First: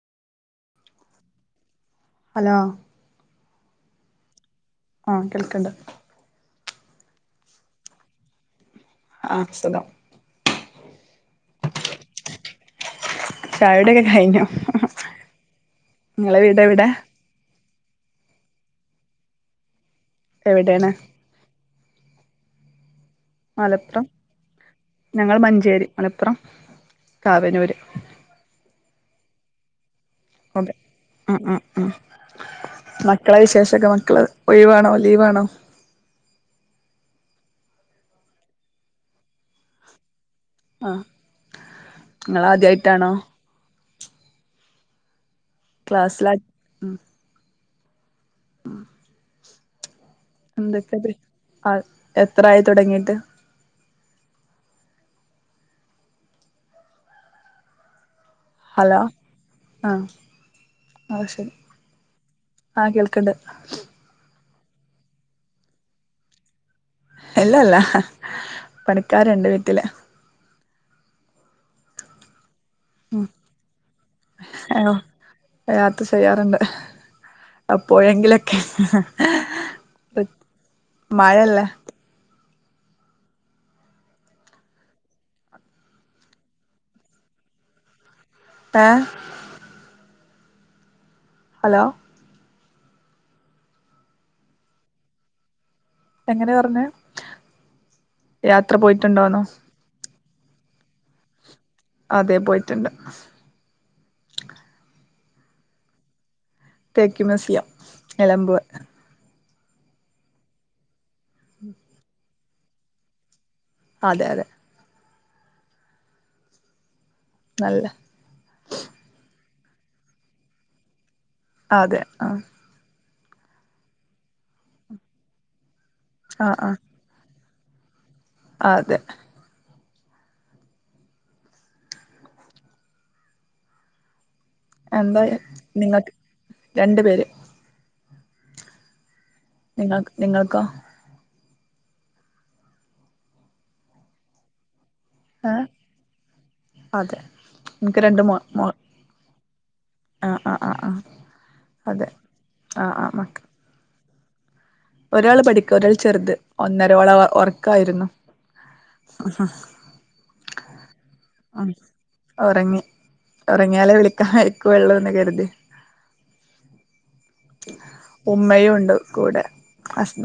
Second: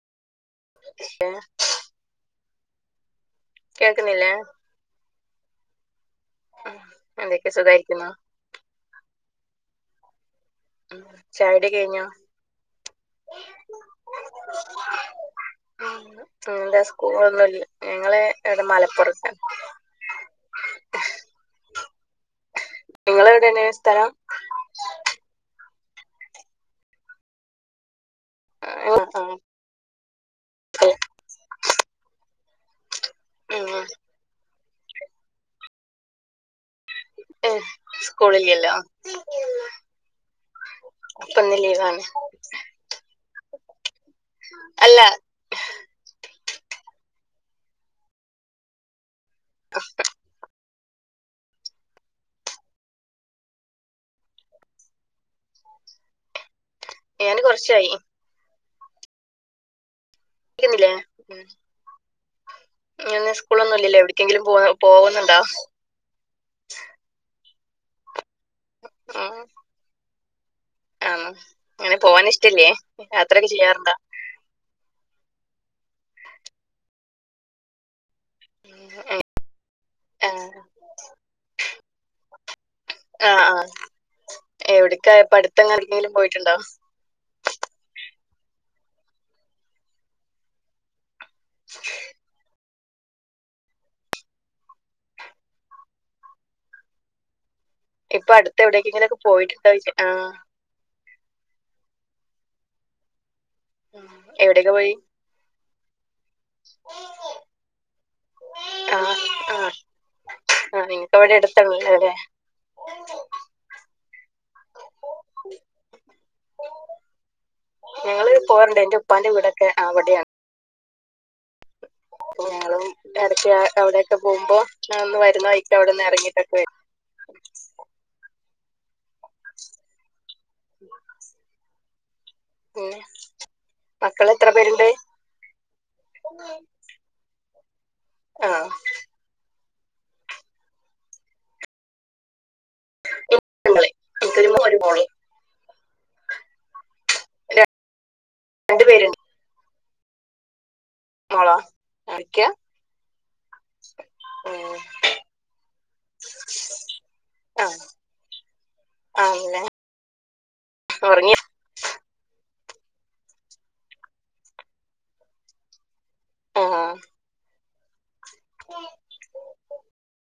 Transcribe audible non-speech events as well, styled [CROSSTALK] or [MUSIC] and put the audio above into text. ഏഹ് hello കേൾക്ക്ന്നില്ലേ ആഹ് കേൾക്ക്ണ്ട്. എന്തൊക്കെ സുഖായിരിക്ക്ന്നോ ആഹ് സുഖം ഉം ചായുടി കെയിഞ്ഞോ? ചായുടിയൊക്കെ കഴിഞ്ഞു [INAUDIBLE] നിങ്ങളെ വീട് ന്താ എവിടെ സ്കൂളില്ല ഞങ്ങള് ഇടെ മലപ്പൊറത്ത്. എവിടെണ്. നിങ്ങള് എവിടെയാണ് മലപ്പുറം സ്ഥലം ഞങ്ങൾ മഞ്ചേരി മലപ്പുറം കാവനൂര് [INAUDIBLE] ഓകെ ഉം ഉം ഉം മക്കളെ ഉം. വിശേഷൊക്കെ മക്കള് ഒഴിവാണോ ലീവാണോ ഏം സ്കൂളില്ലല്ലോ ആഹ് പ്പം ന്ന് ലീവാണ് നിങ്ങള് ആദ്യായിട്ടാണോ അല്ലേ ക്ലാസ്സ്ലാ [INAUDIBLE] എന്തൊക്കെത് ആഹ് എത്രായി തുടങ്ങിയിട്ട് ഞാന് കൊർച്ചായി ഹലോ ആഹ് [UNINTELLIGIBLE] ഇല്ലേ അത് ഉം ശരി ആഹ് കേൾക്കണ്ട് ഇന്ന്ന്ന് സ്കൂളൊന്നുംല്ലല്ലോ എവിടേം എക്കെങ്കിലും പോവ് പോവുന്നുണ്ടോ എല്ലല്ല ഹ് പണിക്കാര്ണ്ട് വീട്ട്ല്. ആഹ് ങ്ങനെ പോവാൻ ഇഷ്ടംല്ലേ യാത്രയെക്കെ ചെയ്യാറ്ണ്ടാ? ആഹ് യാത്ര ചെയ്യാറ്ണ്ട് ആഹ് അപ്പോയെങ്കിലും [UNINTELLIGIBLE] ഹ് ഹ് ആഹ് മഴയല്ലേ ആഹ് ആഹ് എവിട്ക്കാ ഇപ്പട്ത്തങ്ങാനും എവിട്ക്കെങ്കിലും പോയിട്ട്ണ്ടോ? ആഹ് ഹലോ എങ്ങനെ പറഞ്ഞെ. ഇപ്പൊ അടുത്ത് എവിടേക്കെങ്കിലൊക്കെ പോയിട്ടുണ്ടോയ്ച്ചാ ആഹ്. അതെ പോയിട്ട്ണ്ട് എവിടൊക്കെ പോയി തേക്ക് മ്യൂസിയം നിലമ്പൂർ ആഹ് ആഹ് ആഹ് നിങ്ങക്ക് അവ്ടെ അടുത്താണൊല്ലോ ല്ലേ [INAUDIBLE] അതെ അതെ. [INAUDIBLE] നല്ല ഞങ്ങള് പോവെണ്ട് എൻ്റുപ്പാന്റെ വീടൊക്കെ അവിടെയാണ് അതെ ആഹ് അപ്പൊ ഞങ്ങളും ഇടക്ക് അവിടെയൊക്കെ പോവുമ്പോ ന്ന് വരുന്ന വയിക്ക് അവിടെന്നെറങ്ങും ആഹ് ആഹ് അതെ [INAUDIBLE] പിന്നെ മക്കള് എത്ര പേര്ണ്ട്? എപ്പയ് നിങ്ങൾക്ക് രണ്ടു പേര് ആഹ് നിങ്ങൾ നിങ്ങൾക്കോ? [UNINTELLIGIBLE] എനിക്കൊരു മോനും മോളും ഏഹ് അതെ, ന്ക്ക് രണ്ട് മോൻ മോ രണ്ടു പേരുണ്ട് ആഹ് ആഹ് ആഹ് മോളോ കളിക്ക്യാ? ആഹ് ആഹ് മക്ക ആഹ് ഒരാള് പഠിക്ക ഒരാള് ചെറ്ത് ഒന്നര ഓളെ ആ ഒറക്കായിരുന്നു. ആ ആ ഒറങ്യോ ഒറങ്ങി ഒറങ്ങിയാലേ വിളിക്കാൻ വെയ്ക്കൊള്ളൂന്ന് കര്തി ആഹ് ഉമ്മയുണ്ട് കൂടെ ഹസ്